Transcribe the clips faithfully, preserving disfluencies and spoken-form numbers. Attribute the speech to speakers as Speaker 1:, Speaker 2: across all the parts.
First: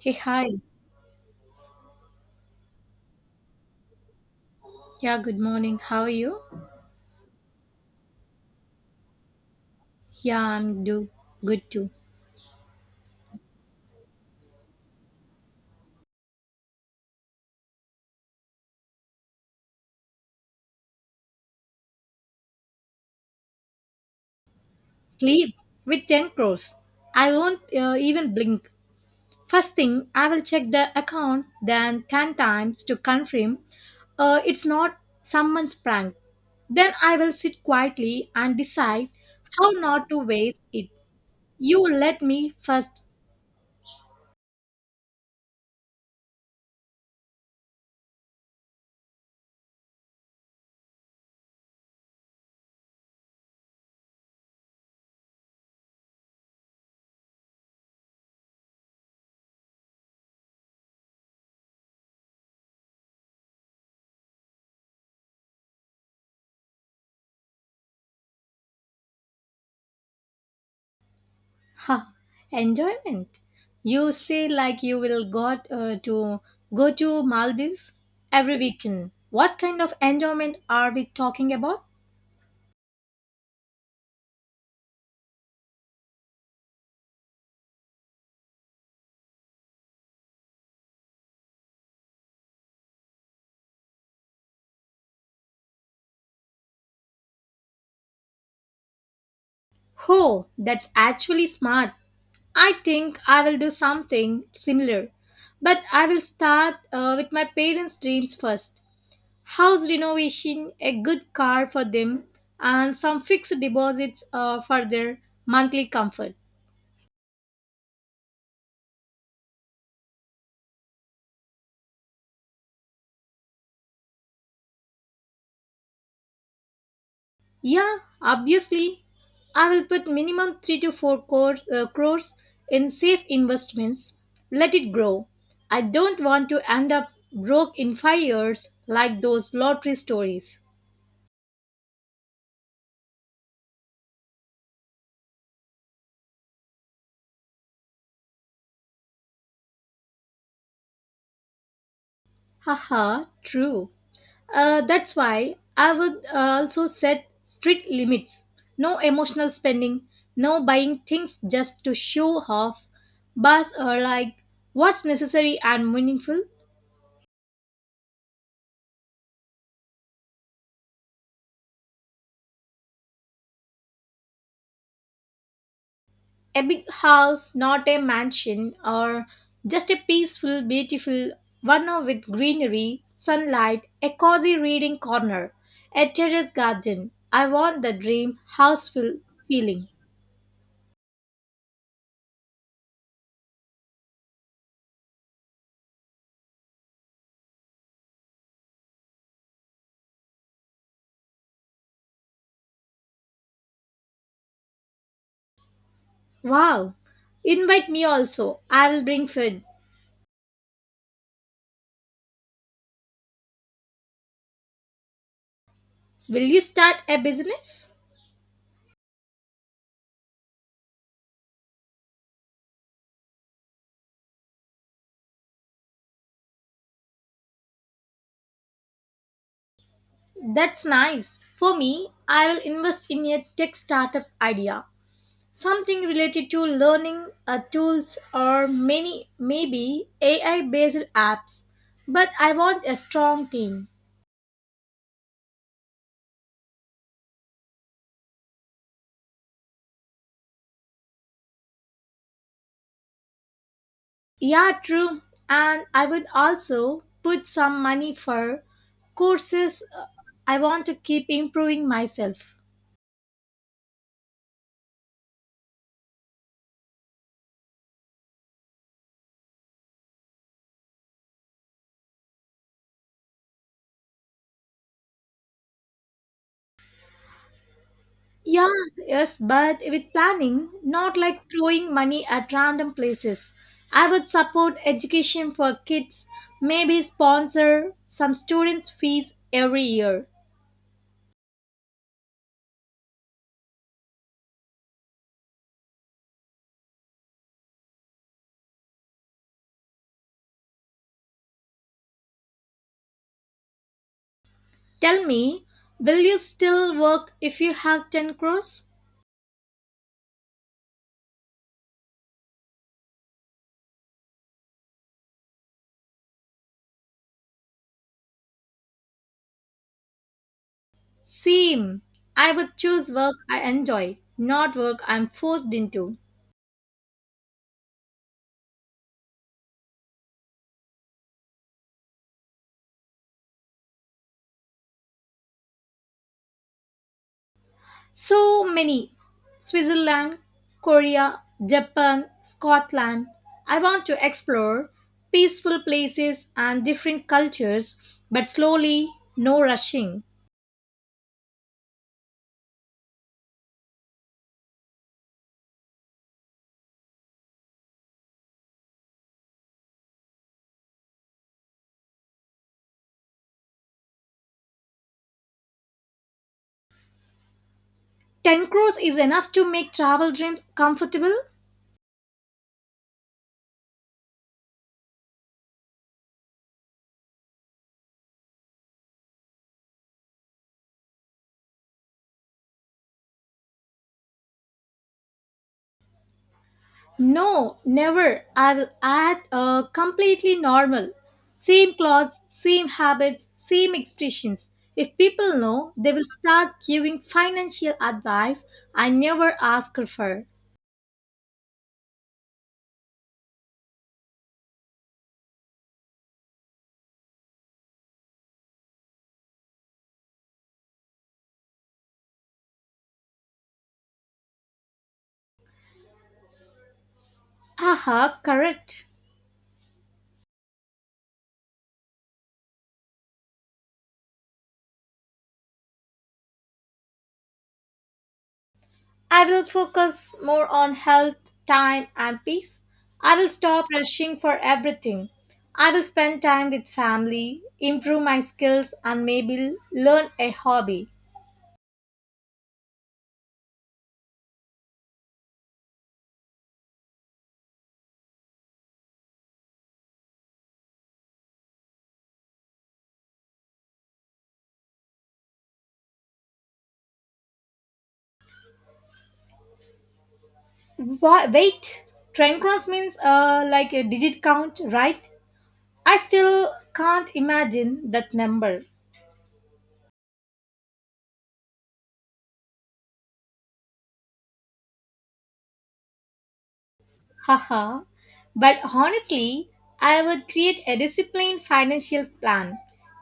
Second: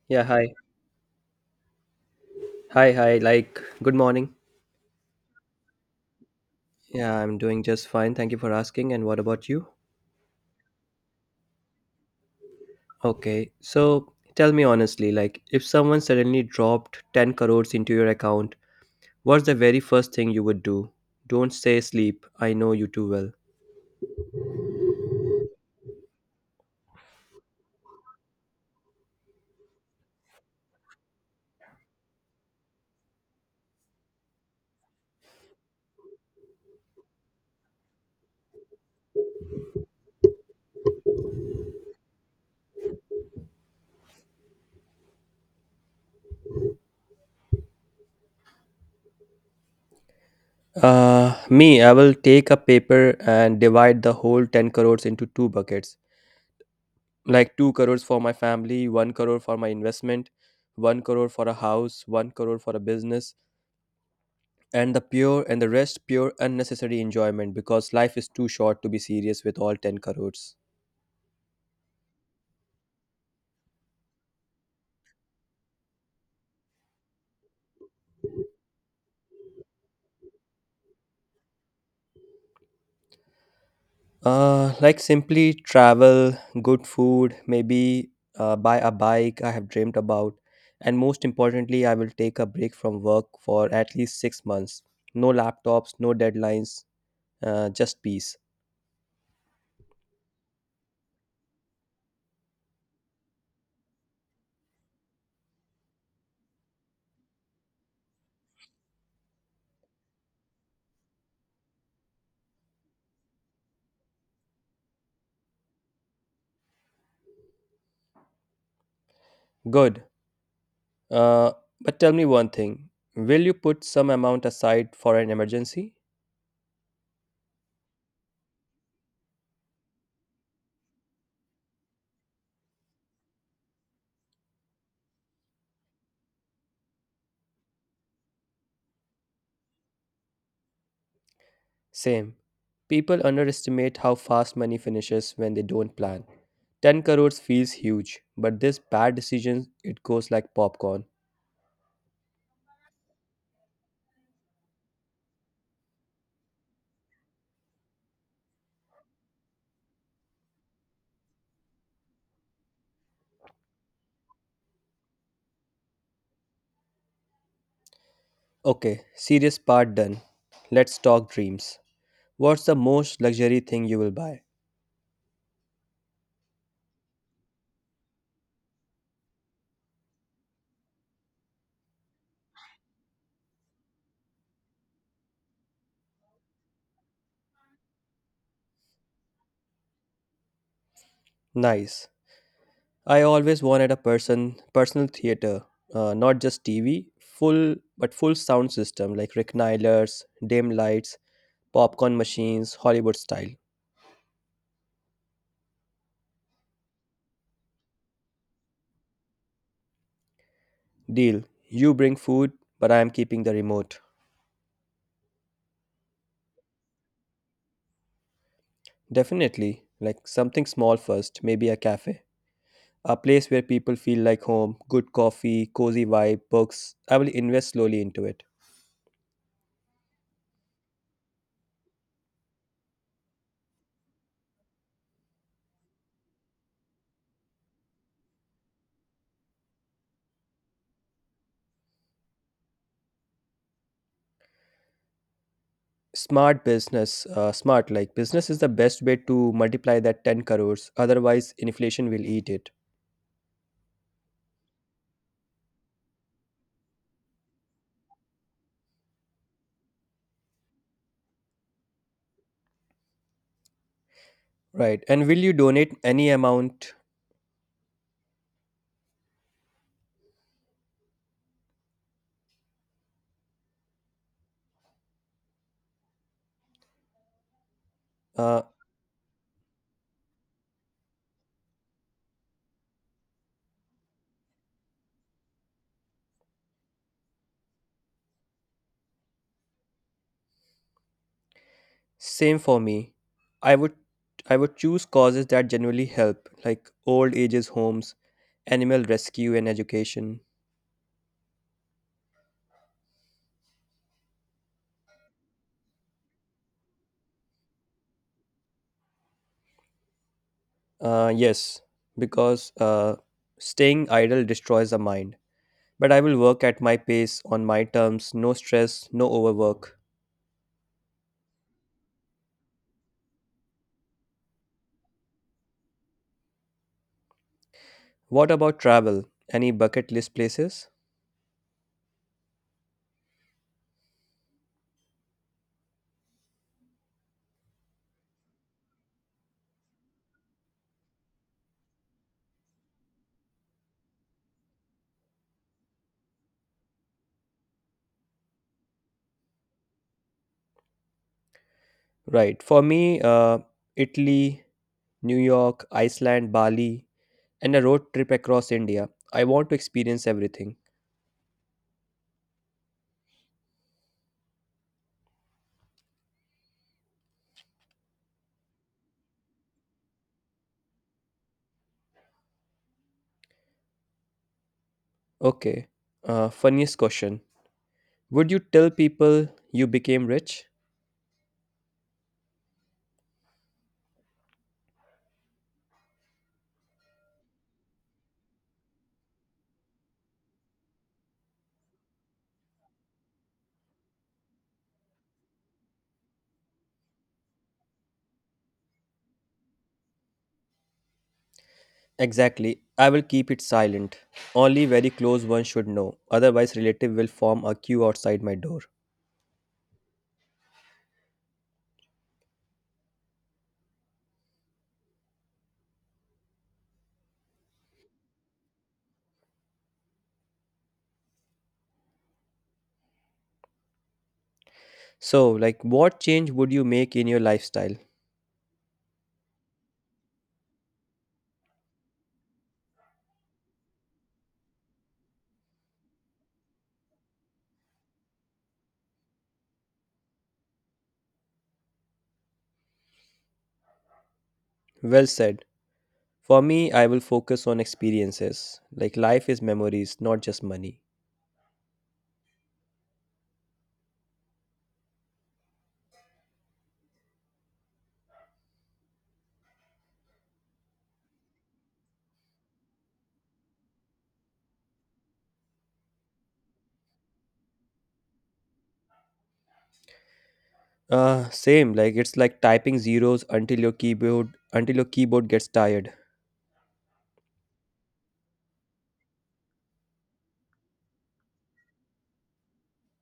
Speaker 1: Hey,
Speaker 2: Yeah,
Speaker 1: hi.
Speaker 2: hi. Hi, hi. Like, good morning.
Speaker 1: Yeah, good morning. How are you?
Speaker 2: Yeah, I'm doing just fine. Thank you for asking. And what about you?
Speaker 1: Yeah, I'm do good too.
Speaker 2: Okay. So, tell me honestly, like, if someone suddenly dropped 10 crores into your account, what's the very first thing you would do? Don't say sleep. I know you too well.
Speaker 1: Sleep with ten crores. I won't uh, even blink. First thing, I will check the account then ten times to confirm uh, it's not someone's prank. Then I will sit quietly and decide how not to waste it. You let me first.
Speaker 2: Uh, me, I will take a paper and divide the whole 10 crores into two buckets. Like 2 crores for my family, 1 crore for my investment, 1 crore for a house, 1 crore for a business, and the pure and the rest pure unnecessary enjoyment, because life is too short to be serious with all 10 crores.
Speaker 1: Ha, enjoyment. You say like you will got uh, to go to Maldives every weekend. What kind of enjoyment are we talking about?
Speaker 2: Uh like simply travel, good food maybe. Uh, buy a bike I have dreamed about, and most importantly I will take a break from work for at least 6 months. No laptops, no deadlines, uh, just peace.
Speaker 1: Oh, that's actually smart. I think I will do something similar. But I will start uh, with my parents' dreams first. House renovation, a good car for them, and some fixed deposits uh, for their monthly comfort.
Speaker 2: Good. Uh but tell me one thing, will you put some amount aside for an emergency?
Speaker 1: Yeah, obviously. I will put minimum three to four crores, uh, crores in safe investments. Let it grow. I don't want to end up broke in five years like those lottery stories.
Speaker 2: Same. People underestimate how fast money finishes when they don't plan. 10 crores feels huge, but this bad decision, it goes like popcorn.
Speaker 1: Haha, true. Uh, that's why I would uh, also set strict limits. No emotional spending, no buying things just to show off, but uh, like what's necessary and meaningful.
Speaker 2: Okay, serious part done. Let's talk dreams. What's the most luxury thing you will buy?
Speaker 1: A big house, not a mansion, or just a peaceful, beautiful one with greenery, sunlight, a cozy reading corner, a terrace garden. I want the dream house feel- feeling.
Speaker 2: Nice. I always wanted a person personal theater, uh, not just T V, full but full sound system, like recliners, dim lights, popcorn machines, Hollywood style.
Speaker 1: Wow! Invite me also. I will bring food.
Speaker 2: Deal. You bring food, but I am keeping the remote.
Speaker 1: Will you start a business?
Speaker 2: Definitely, like something small first, maybe a cafe. A place where people feel like home, good coffee, cozy vibe, books. I will invest slowly into it.
Speaker 1: That's nice. For me, I will invest in a tech startup idea. Something related to learning uh, tools or many maybe A I based apps. But I want a strong team.
Speaker 2: Smart business, uh, smart like business is the best way to multiply that 10 crores, otherwise, inflation will eat it.
Speaker 1: Yeah, true. And I would also put some money for courses. uh, I want to keep improving myself.
Speaker 2: Right. And will you donate any amount? Uh,
Speaker 1: Yeah, yes, but with planning, not like throwing money at random places. I would support education for kids, maybe sponsor some students' fees every year.
Speaker 2: same for me. I would I would choose causes that genuinely help, like old ages homes, animal rescue, and education.
Speaker 1: Tell me, will you still work if you have ten crores?
Speaker 2: Uh, yes, because uh, staying idle destroys the mind. But I will work at my pace, on my terms, no stress, no overwork.
Speaker 1: Same. I would choose work I enjoy, not work I'm forced into.
Speaker 2: What about travel? Any bucket list places?
Speaker 1: So many. Switzerland, Korea, Japan, Scotland. I want to explore peaceful places and different cultures, but slowly, no rushing.
Speaker 2: Right. For me, uh, Italy, New York, Iceland, Bali, and a road trip across India. I want to experience everything.
Speaker 1: ten crores is enough to make travel dreams comfortable.
Speaker 2: Okay. Uh, funniest question. Would you tell people you became rich?
Speaker 1: No, never. I'll act uh, completely normal. Same clothes, same habits, same expressions. If people know, they will start giving financial advice I never ask her for.
Speaker 2: Exactly. I will keep it silent. Only very close ones should know. Otherwise, relative will form a queue outside my door.
Speaker 1: Aha, correct.
Speaker 2: So, like, what change would you make in your lifestyle?
Speaker 1: I will focus more on health, time, and peace. I will stop rushing for everything. I will spend time with family, improve my skills, and maybe learn a hobby.
Speaker 2: Well said. For me, I will focus on experiences. Like, life is memories, not just money.
Speaker 1: Wa- Wait, trend cross means uh, like a digit count, right? I still can't imagine that number.
Speaker 2: Uh, same. Like, it's like typing zeros until your keyboard until your keyboard gets tired.
Speaker 1: Haha. But honestly, I would create a disciplined financial plan.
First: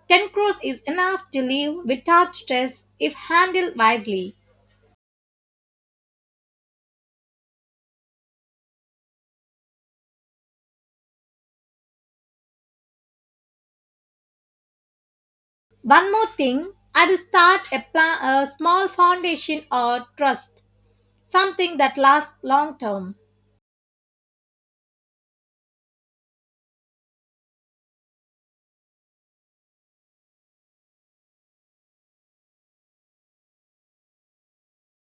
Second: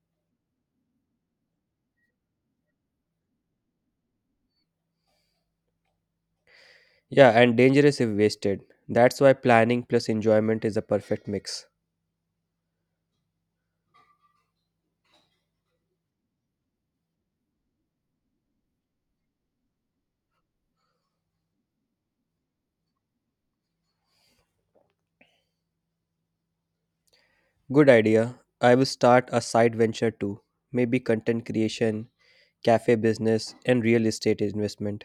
Speaker 1: ten crores is enough to live without stress if handled wisely.
Speaker 2: Yeah, and dangerous if wasted. That's why planning plus enjoyment is a perfect mix.
Speaker 1: One more thing, I will start a, pla- a small foundation or trust, something that lasts long term.
Speaker 2: Good idea. I will start a side venture too. Maybe content creation, cafe business, and real estate investment.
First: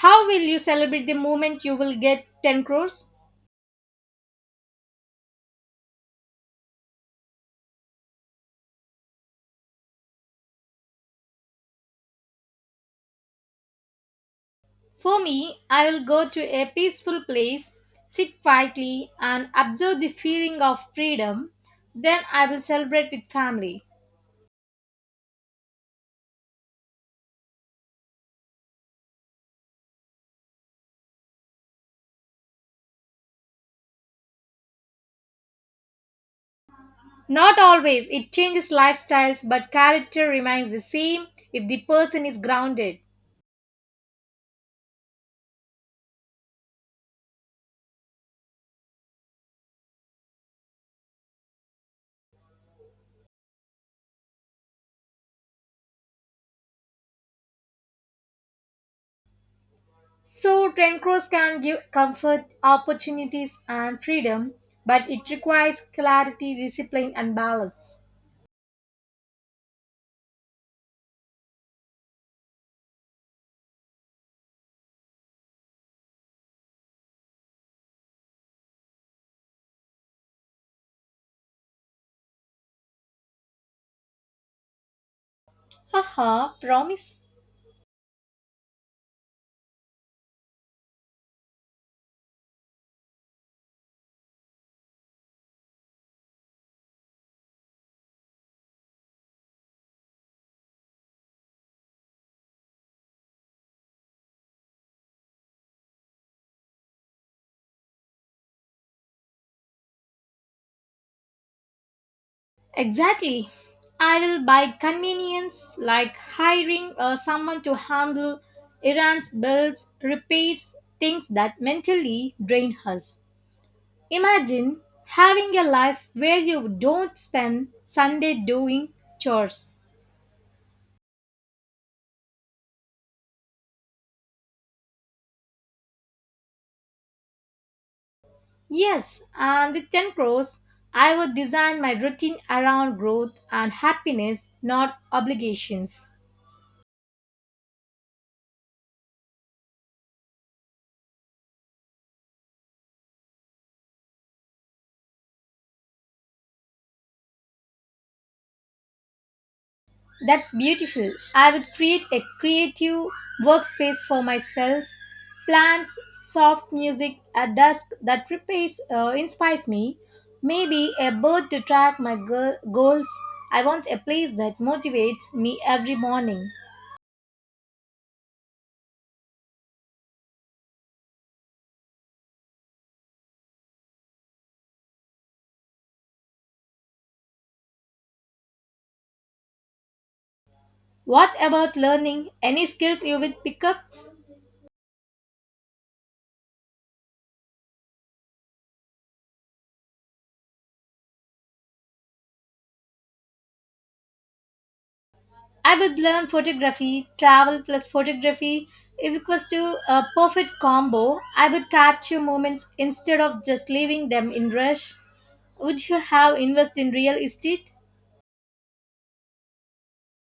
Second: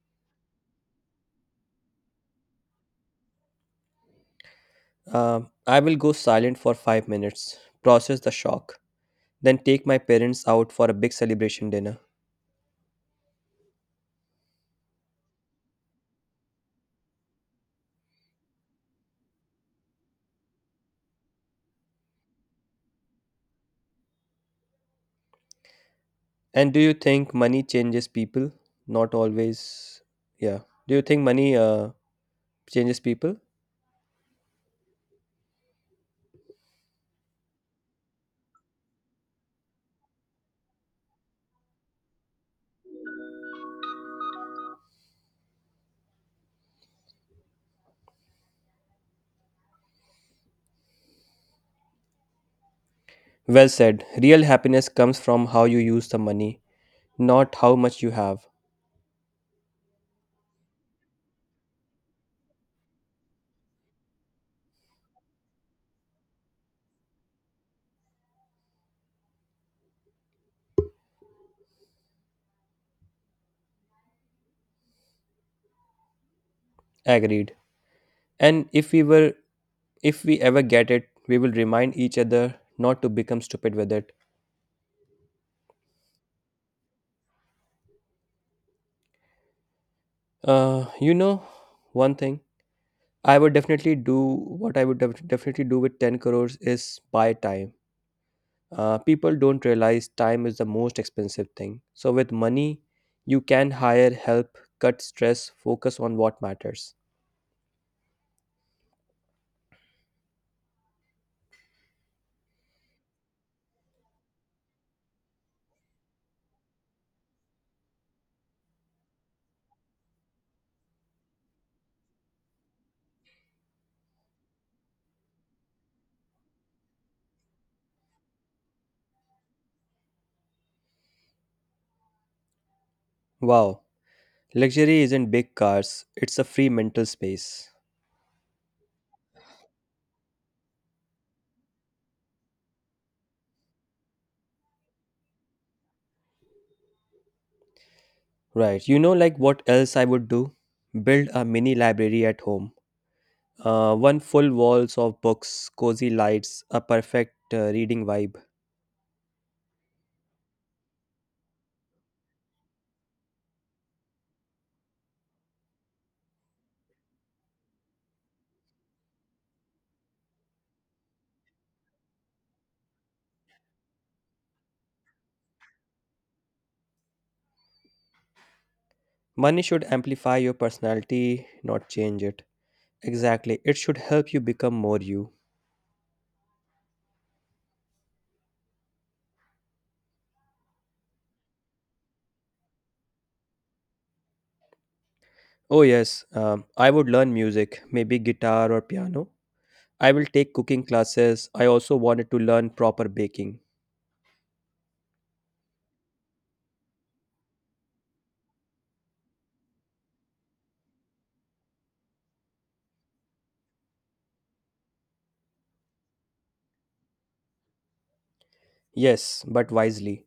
Speaker 1: How will you celebrate the moment you will get ten crores?
Speaker 2: Um, I will go silent for five minutes, process the shock, then take my parents out for a big celebration dinner.
Speaker 1: For me, I will go to a peaceful place, sit quietly, and observe the feeling of freedom. Then I will celebrate with family.
Speaker 2: And do you think money changes people? Not always. Yeah. Do you think money uh, changes people?
Speaker 1: Not always, it changes lifestyles, but character remains the same if the person is grounded.
Speaker 2: Well said. Real happiness comes from how you use the money, not how much you have.
Speaker 1: So, Trencross can give comfort, opportunities, and freedom, but it requires clarity, discipline, and balance.
Speaker 2: Agreed. And if we were If we ever get it, we will remind each other not to become stupid with it.
Speaker 1: Haha, promise.
Speaker 2: Uh, you know, one thing I would definitely do, what I would def- definitely do with 10 crores, is buy time. Uh, people don't realize time is the most expensive thing. So, with money, you can hire help, cut stress, focus on what matters.
Speaker 1: Exactly. I will buy convenience like hiring uh, someone to handle errands, bills, repairs, things that mentally drain us. Imagine having a life where you don't spend Sunday doing chores.
Speaker 2: Wow, luxury isn't big cars, it's a free mental space.
Speaker 1: Yes, and with ten crores, I would design my routine around growth and happiness, not obligations.
Speaker 2: Right, you know, like what else I would do? Build a mini library at home. Uh, one full walls of books, cozy lights, a perfect uh, reading vibe.
Speaker 1: That's beautiful. I would create a creative workspace for myself. Plants, soft music at dusk that prepares, uh, inspires me. Maybe a bird to track my go- goals. I want a place that motivates me every morning.
Speaker 2: Money should amplify your personality, not change it. Exactly, it should help you become more you.
Speaker 1: What about learning? Any skills you would pick up?
Speaker 2: Oh, yes, um, I would learn music, maybe guitar or piano. I will take cooking classes. I also wanted to learn proper baking.
Speaker 1: I would learn photography. Travel plus photography is equals to a perfect combo. I would capture moments instead of just leaving them in rush. Would you have invested in real estate?
Speaker 2: Yes, but wisely.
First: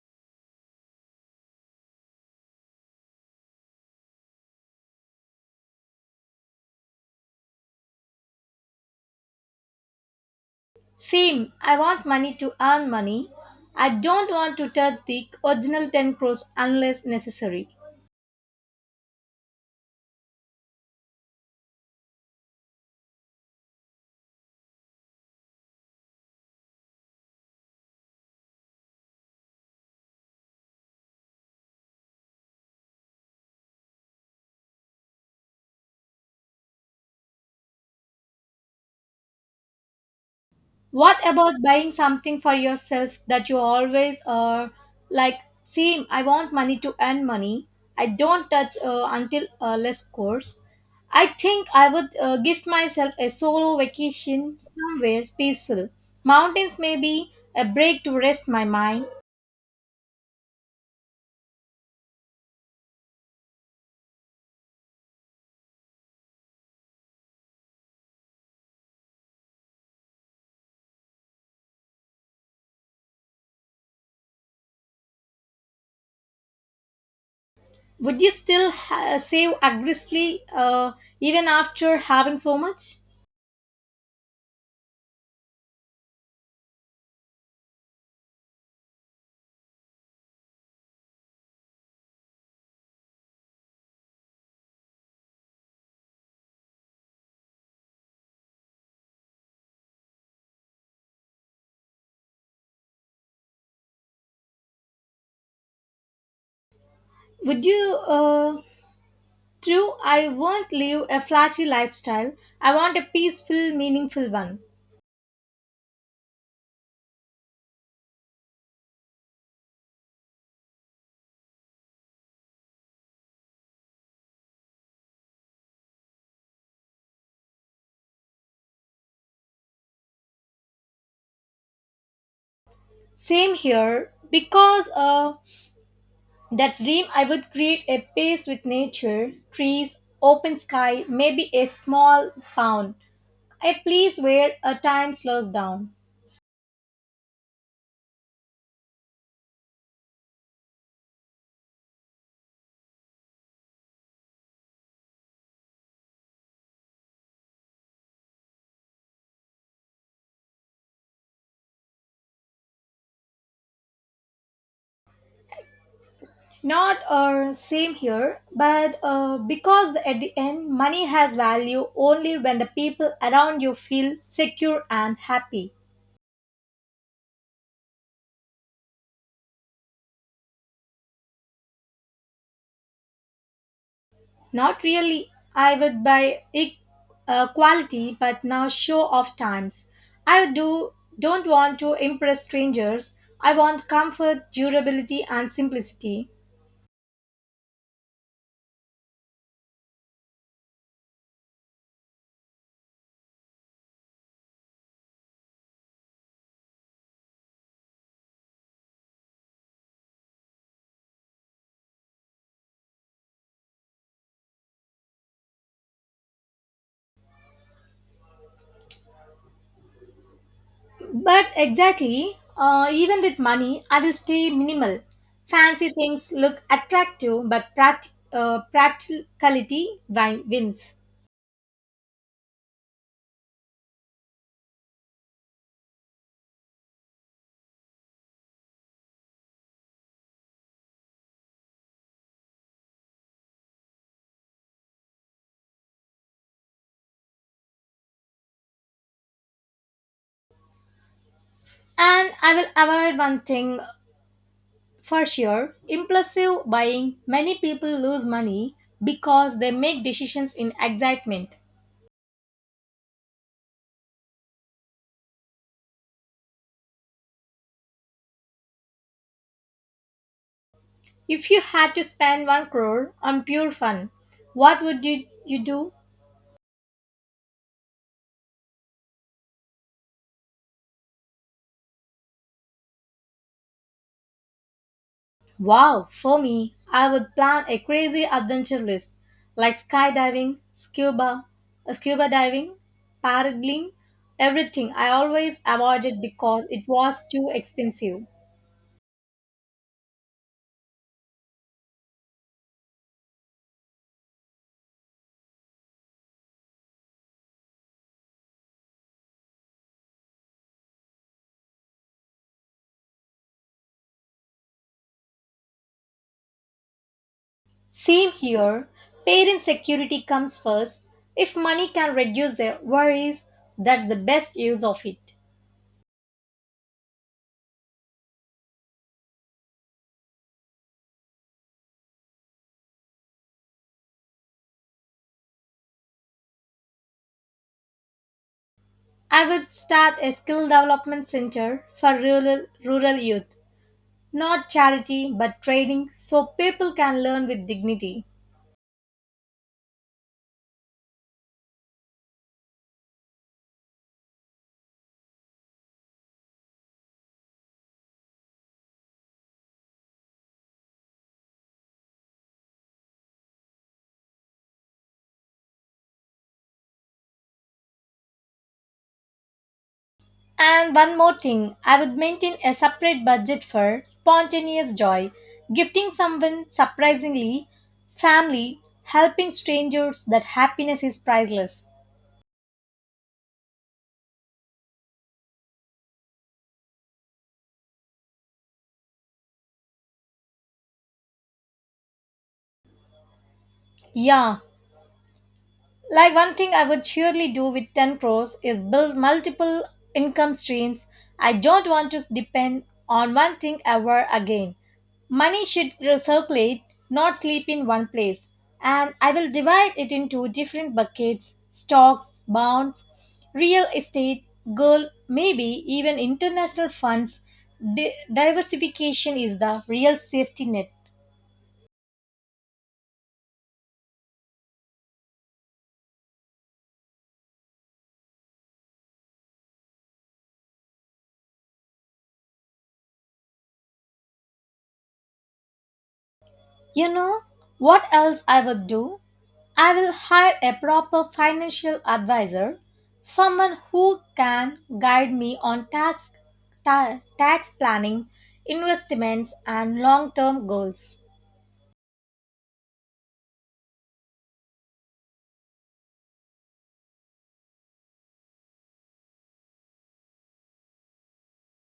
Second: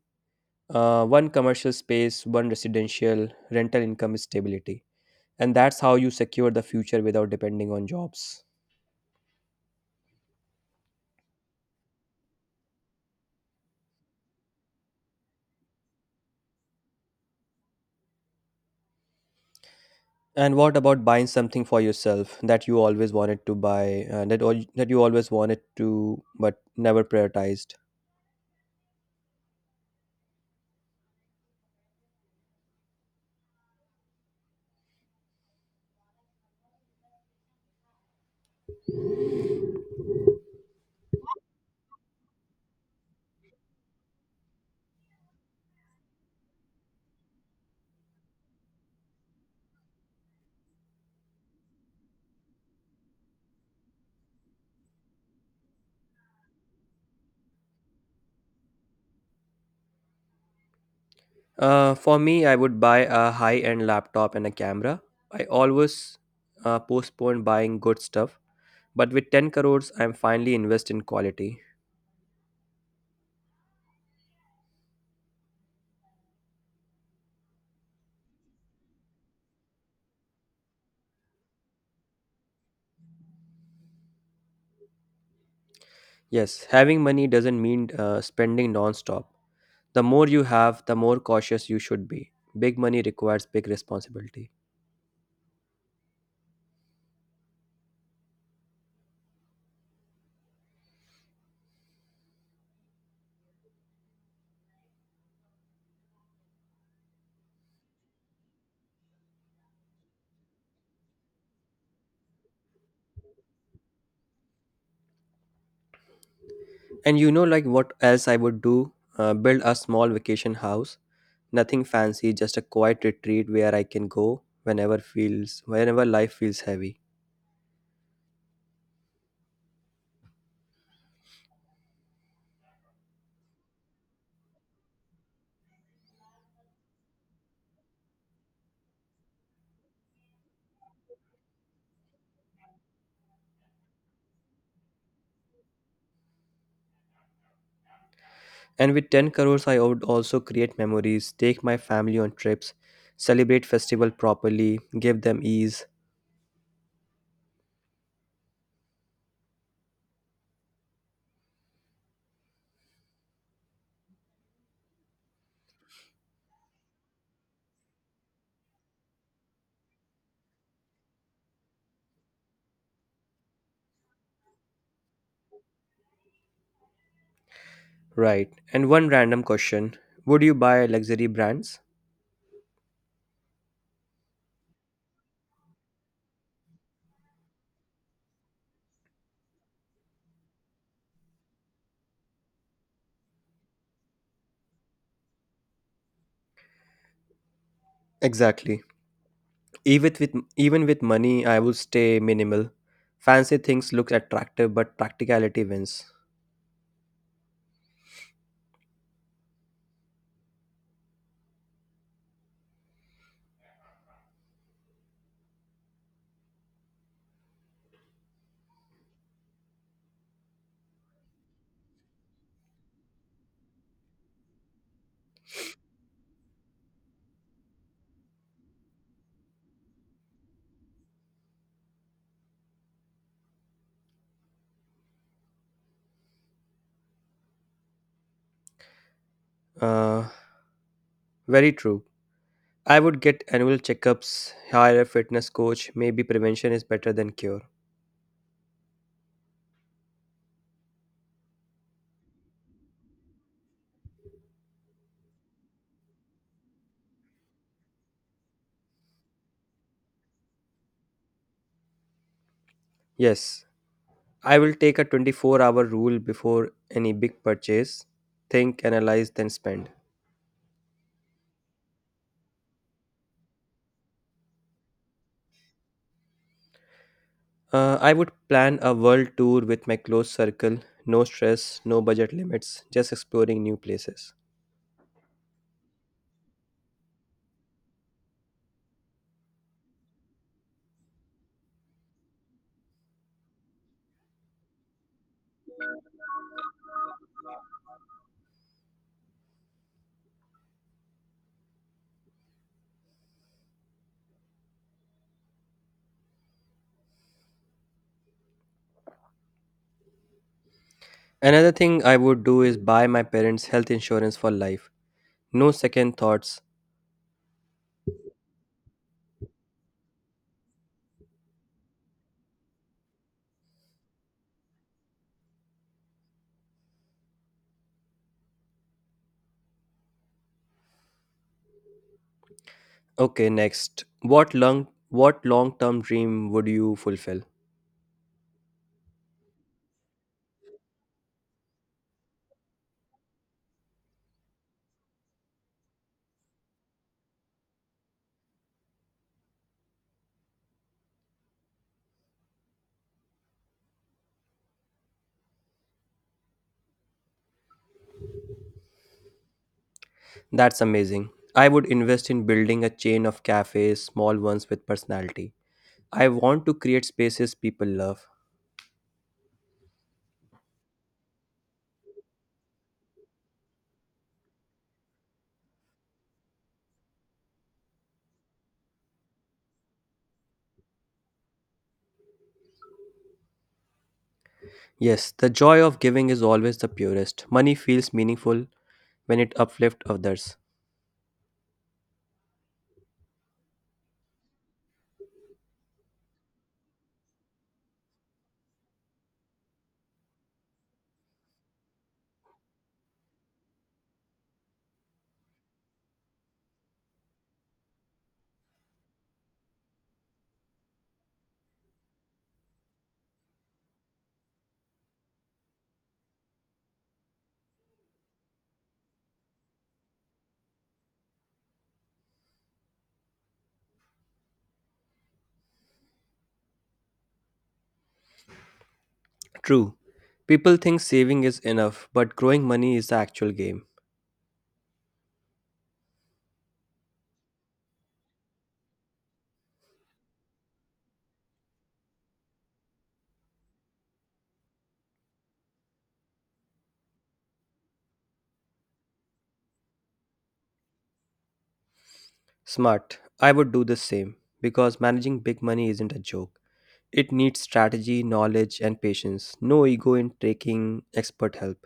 Speaker 2: Uh, one commercial space, one residential, rental income stability. And that's how you secure the future without depending on jobs.
Speaker 1: Same. I want money to earn money. I don't want to touch the original ten crores unless necessary.
Speaker 2: And what about buying something for yourself that you always wanted to buy, uh, that al- that you always wanted to but never prioritized?
Speaker 1: What about buying something for yourself that you always are like, same, I want money to earn money. I don't touch uh, until uh, less course. I think I would uh, gift myself a solo vacation somewhere peaceful. Mountains maybe, a break to rest my mind.
Speaker 2: Uh, for me, I would buy a high-end laptop and a camera. I always uh, postpone buying good stuff, but with 10 crores, I'm finally invest in quality.
Speaker 1: Would you still ha- save aggressively uh, even after having so much?
Speaker 2: Yes, having money doesn't mean uh, spending non-stop. The more you have, the more cautious you should be. Big money requires big responsibility.
Speaker 1: Would you? Uh, true, I won't live a flashy lifestyle. I want a peaceful, meaningful one.
Speaker 2: And you know, like what else I would do? Uh, build a small vacation house. Nothing fancy, just a quiet retreat where I can go whenever feels whenever life feels heavy.
Speaker 1: Same here, because uh, that dream I would create a place with nature, trees, open sky, maybe a small town, a place where a time slows down.
Speaker 2: And with 10 crores, I would also create memories, take my family on trips, celebrate festival properly, give them ease.
Speaker 1: Not uh, same here, but uh, because at the end, money has value only when the people around you feel secure and happy.
Speaker 2: Right. And one random question. Would you buy luxury brands?
Speaker 1: Not really. I would buy e- uh, quality, but now show off times. I do don't want to impress strangers. I want comfort, durability, and simplicity.
Speaker 2: Exactly. Even with even with money, I would stay minimal. Fancy things look attractive, but practicality wins.
Speaker 1: But exactly, uh, even with money, I will stay minimal. Fancy things look attractive, but pract- uh, practicality wi- wins.
Speaker 2: Uh, very true. I would get annual checkups, hire a fitness coach, maybe prevention is better than cure.
Speaker 1: And I will avoid one thing for sure impulsive buying. Many people lose money because they make decisions in excitement.
Speaker 2: Yes, I will take a 24 hour rule before any big purchase, think, analyze, then spend.
Speaker 1: If you had to spend one crore on pure fun, what would you, you do?
Speaker 2: Uh, I would plan a world tour with my close circle, no stress, no budget limits, just exploring new places.
Speaker 1: Wow, for me, I would plan a crazy adventure list like skydiving, scuba, uh, scuba diving, paragliding, everything I always avoided because it was too expensive.
Speaker 2: Another thing I would do is buy my parents' health insurance for life. No second thoughts.
Speaker 1: Same here, parent security comes first. If money can reduce their worries, that's the best use of it.
Speaker 2: Okay, next. What long what long-term dream would you fulfill?
Speaker 1: I would start a skill development center for rural, rural youth. Not charity, but training so people can learn with dignity.
Speaker 2: That's amazing. I would invest in building a chain of cafes, small ones with personality. I want to create spaces people love.
Speaker 1: And one more thing, I would maintain a separate budget for spontaneous joy, gifting someone surprisingly, family, helping strangers, that happiness is priceless.
Speaker 2: Yes, the joy of giving is always the purest. Money feels meaningful when it uplifts others.
Speaker 1: Yeah, like one thing I would surely do with ten crores is build multiple income streams. I don't want to depend on one thing ever again. Money should circulate, not sleep in one place. And I will divide it into different buckets stocks, bonds, real estate, gold, maybe even international funds. Di- diversification is the real safety net.
Speaker 2: True. People think saving is enough, but growing money is the actual game.
Speaker 1: You know what else I will do? I will hire a proper financial advisor, someone who can guide me on tax, ta- tax planning, investments, and long term goals.
Speaker 2: Smart. I would do the same, because managing big money isn't a joke. It needs strategy, knowledge, and patience. No ego in taking expert help.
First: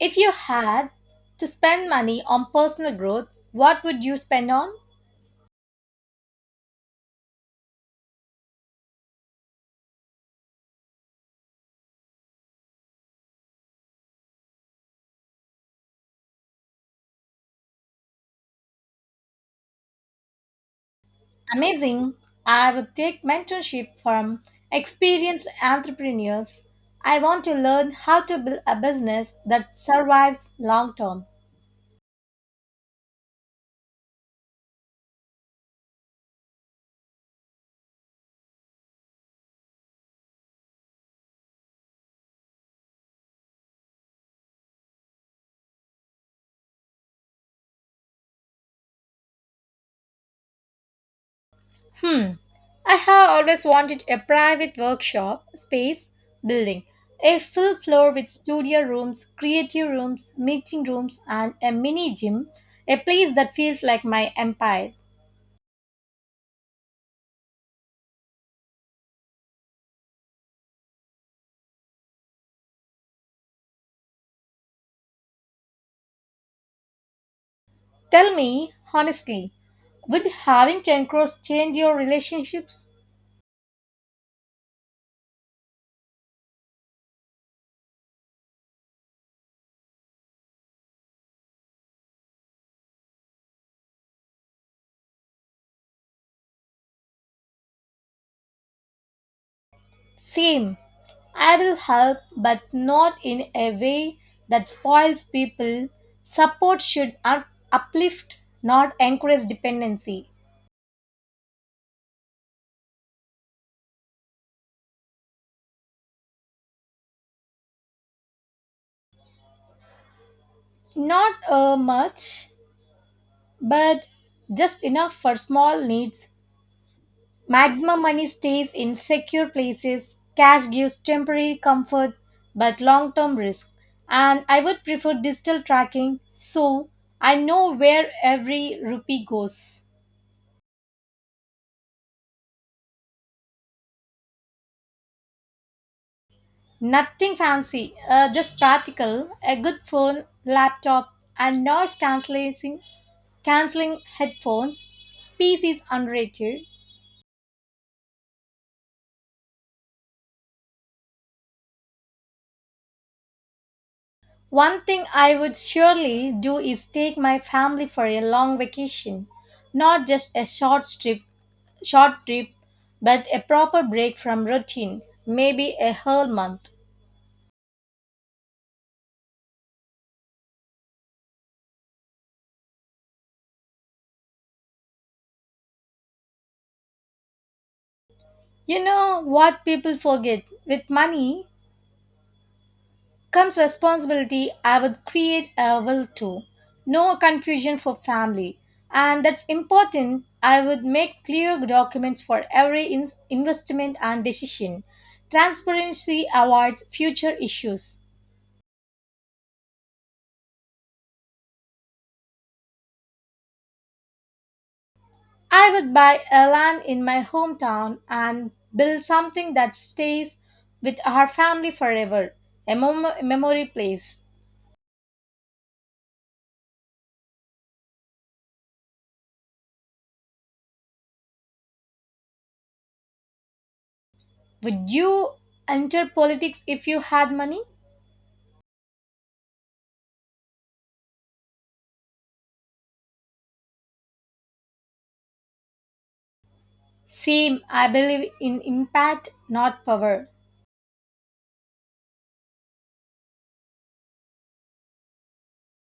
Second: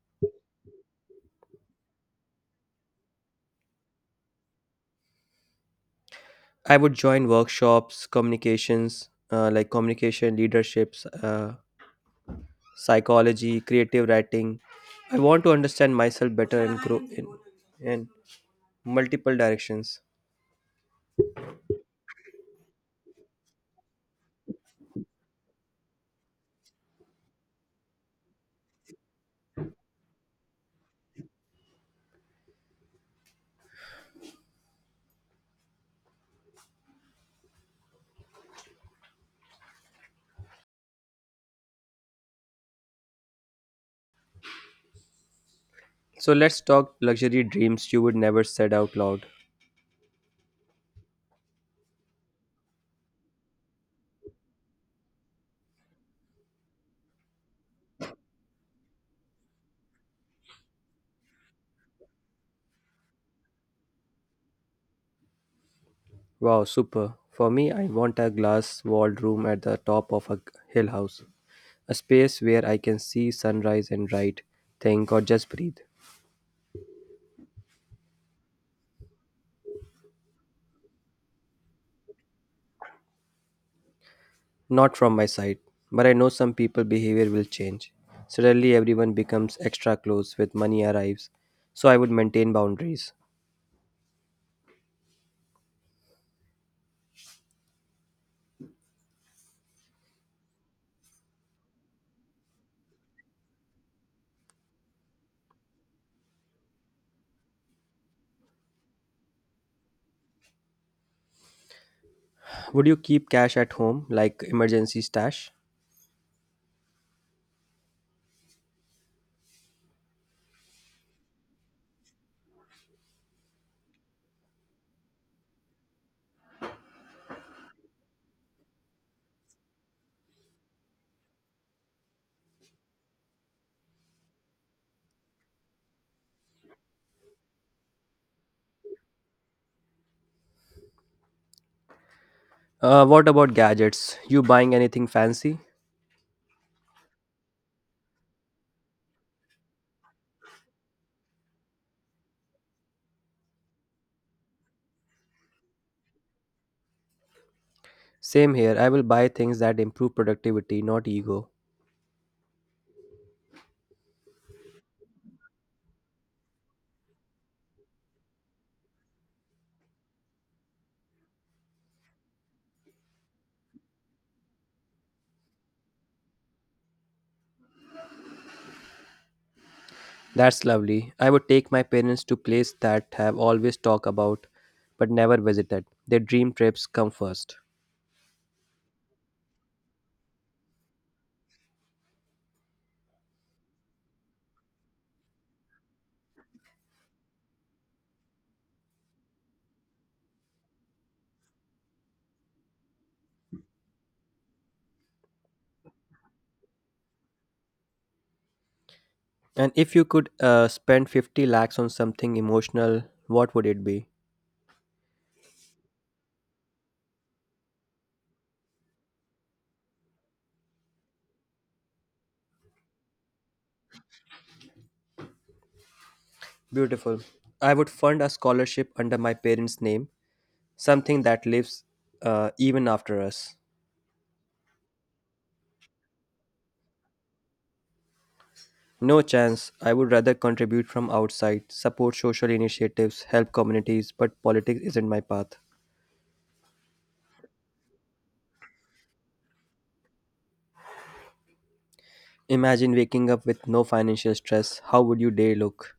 Speaker 1: If you had to spend money on personal growth, what would you spend on?
Speaker 2: I would join workshops, communications, uh, like communication, leaderships, uh, psychology, creative writing. I want to understand myself better and grow in, in multiple directions.
Speaker 1: Amazing. I would take mentorship from experienced entrepreneurs. I want to learn how to build a business that survives long term.
Speaker 2: So let's talk luxury dreams you would never said out loud.
Speaker 1: Hmm. I have always wanted a private workshop space building. A full floor with studio rooms, creative rooms, meeting rooms, and a mini gym. A place that feels like my empire.
Speaker 2: Wow, super. For me, I want a glass walled room at the top of a hill house, a space where I can see sunrise and write, think, or just breathe.
Speaker 1: Tell me honestly, would having ten crores change your relationships?
Speaker 2: Not from my side, but I know some people behavior will change. Suddenly everyone becomes extra close with money arrives, so I would maintain boundaries.
Speaker 1: Same. I will help, but not in a way that spoils people. Support should up- uplift, not encourage dependency.
Speaker 2: Would you keep cash at home like emergency stash?
Speaker 1: Not uh, much, but just enough for small needs. Maximum money stays in secure places. Cash gives temporary comfort but long term risk. And I would prefer digital tracking so I know where every rupee goes.
Speaker 2: Uh, what about gadgets? You buying anything fancy?
Speaker 1: Nothing fancy, uh, just practical. A good phone, laptop, and noise cancelling canceling headphones. Peace is underrated.
Speaker 2: Same here. I will buy things that improve productivity, not ego.
Speaker 1: One thing I would surely do is take my family for a long vacation, not just a short trip short trip, but a proper break from routine, maybe a whole month.
Speaker 2: That's lovely. I would take my parents to places that have always talked about but never visited. Their dream trips come first.
Speaker 1: You know what people forget? With money comes responsibility. I would create a will too. No confusion for family. And that's important. I would make clear documents for every in- investment and decision. Transparency avoids future issues.
Speaker 2: And if you could uh, spend 50 lakhs on something emotional, what would it be?
Speaker 1: I would buy a land in my hometown and build something that stays with our family forever, a mem- memory place.
Speaker 2: Beautiful. I would fund a scholarship under my parents' name, something that lives uh, even after us.
Speaker 1: Would you enter politics if you had money?
Speaker 2: No chance. I would rather contribute from outside, support social initiatives, help communities, but politics isn't my path.
Speaker 1: Same, I believe in impact, not power.
Speaker 2: Imagine waking up with no financial stress. How would your day look?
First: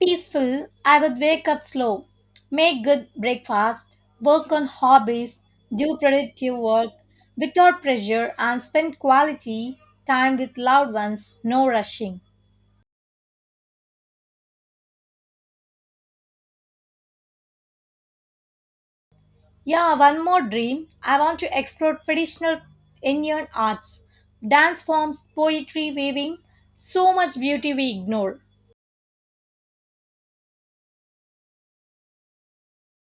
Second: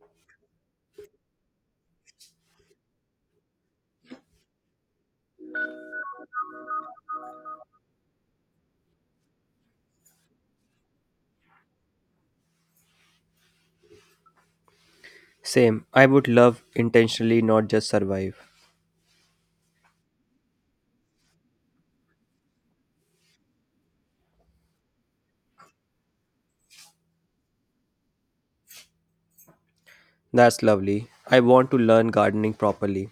Speaker 1: Peaceful, I would wake up slow, make good breakfast, work on hobbies, do productive work without pressure, and spend quality time with loved ones, no rushing.
Speaker 2: Same. I would love intentionally, not just survive.
Speaker 1: Yeah, one more dream. I want to explore traditional Indian arts, dance forms, poetry, weaving, so much beauty we ignore.
Speaker 2: That's lovely. I want to learn gardening properly.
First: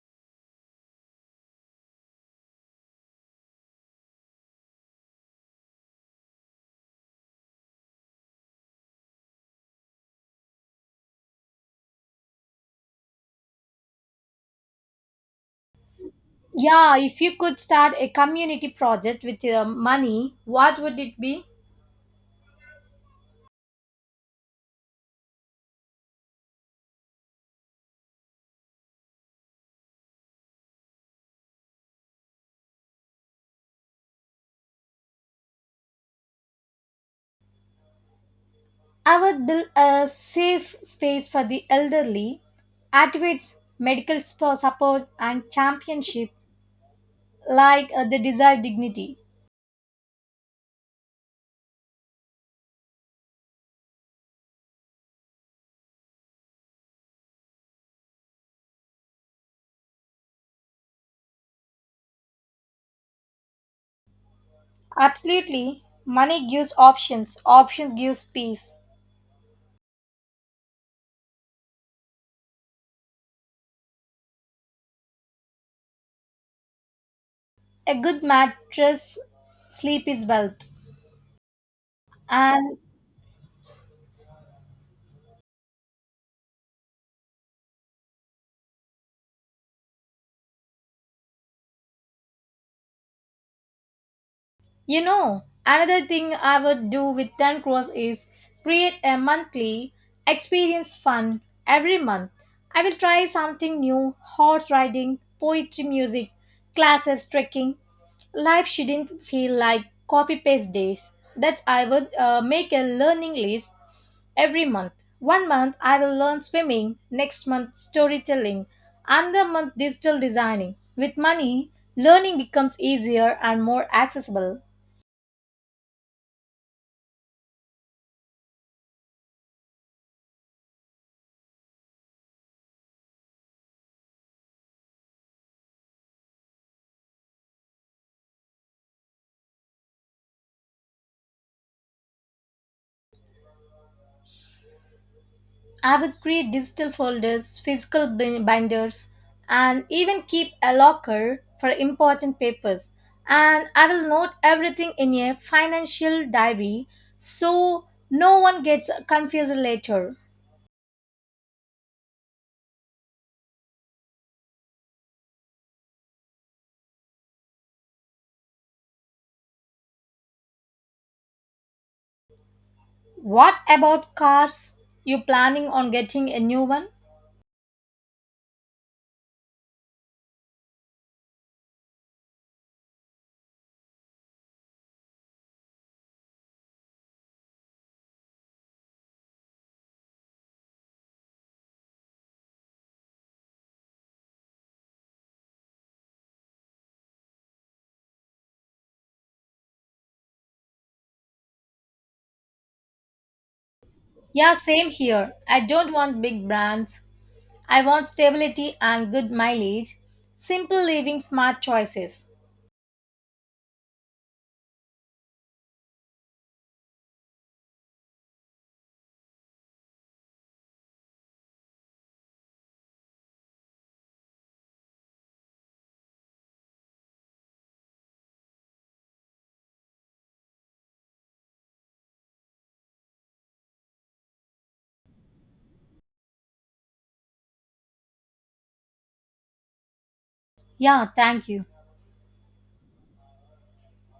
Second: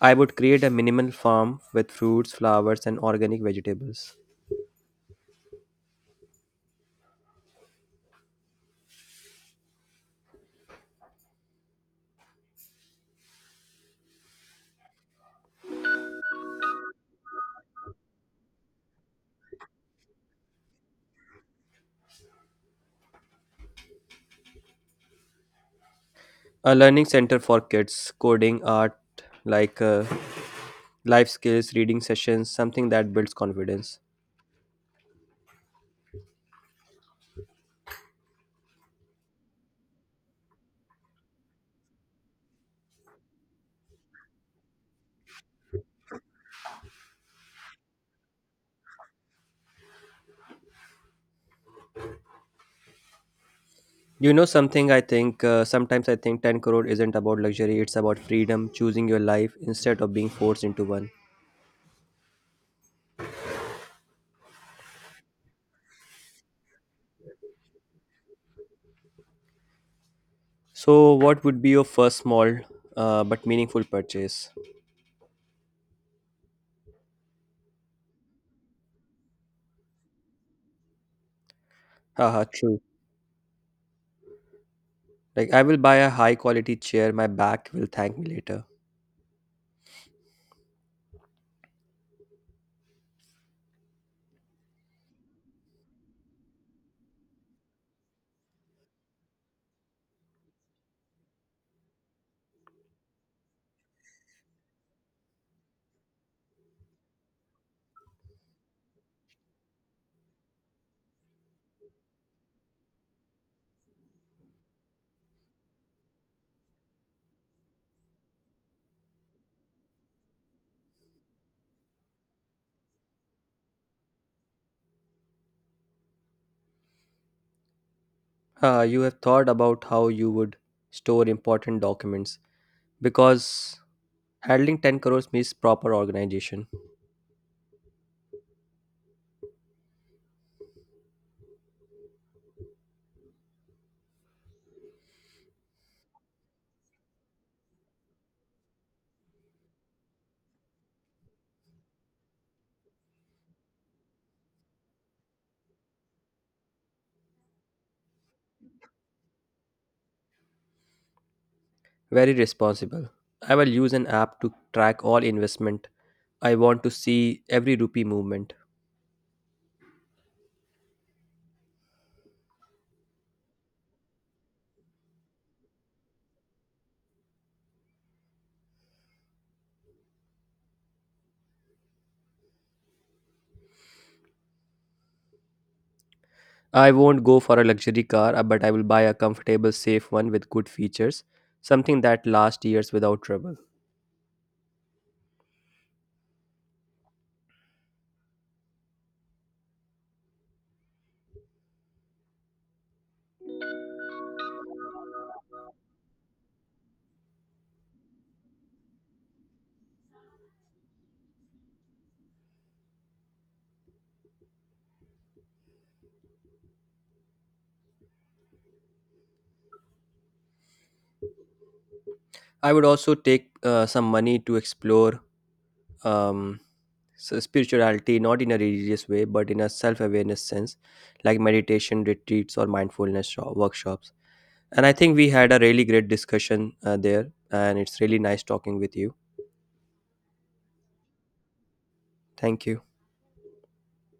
Speaker 2: I would create a minimal farm with fruits, flowers, and organic vegetables.
Speaker 1: Yeah, if you could start a community project with your money, what would it be?
Speaker 2: A learning center for kids, coding, art, like uh, life skills, reading sessions, something that builds confidence.
Speaker 1: I would build a safe space for the elderly, activates medical spo- support and championship like uh, the desired dignity.
Speaker 2: You know, something I think, uh, sometimes I think 10 crore isn't about luxury, it's about freedom, choosing your life instead of being forced into one.
Speaker 1: Absolutely, money gives options, options gives peace.
Speaker 2: So, what would be your first small, uh, but meaningful purchase?
Speaker 1: A good mattress sleep is wealth,
Speaker 2: Haha,
Speaker 1: and
Speaker 2: true. Like, I will buy a high quality chair, my back will thank me later.
Speaker 1: you know, another thing I would do with ten crores is create a monthly experience fund every month. I will try something new horse riding, poetry, music, classes, trekking. Life shouldn't feel like copy paste days. That's I would uh, make a learning list every month. One month I will learn swimming, next month storytelling, another month digital designing. With money, learning becomes easier and more accessible.
Speaker 2: Uh, you have thought about how you would store important documents, because handling 10 crores means proper organization.
Speaker 1: I would create digital folders, physical bin- binders, and even keep a locker for important papers. And I will note everything in a financial diary so no one gets confused later.
Speaker 2: Very responsible. I will use an app to track all investment. I want to see every rupee movement.
Speaker 1: What about cars? You planning on getting a new one?
Speaker 2: I won't go for a luxury car, uh, but I will buy a comfortable, safe one with good features, something that lasts years without trouble.
Speaker 1: Yeah, same here. I don't want big brands. I want stability and good mileage. Simple living smart choices.
Speaker 2: I would also take uh, some money to explore um, s- spirituality, not in a religious way but in a self-awareness sense, like meditation retreats or mindfulness sho- workshops. And I think we had a really great discussion uh, there, and it's really nice talking with you.
Speaker 1: Yeah, thank you.
Speaker 2: Thank you.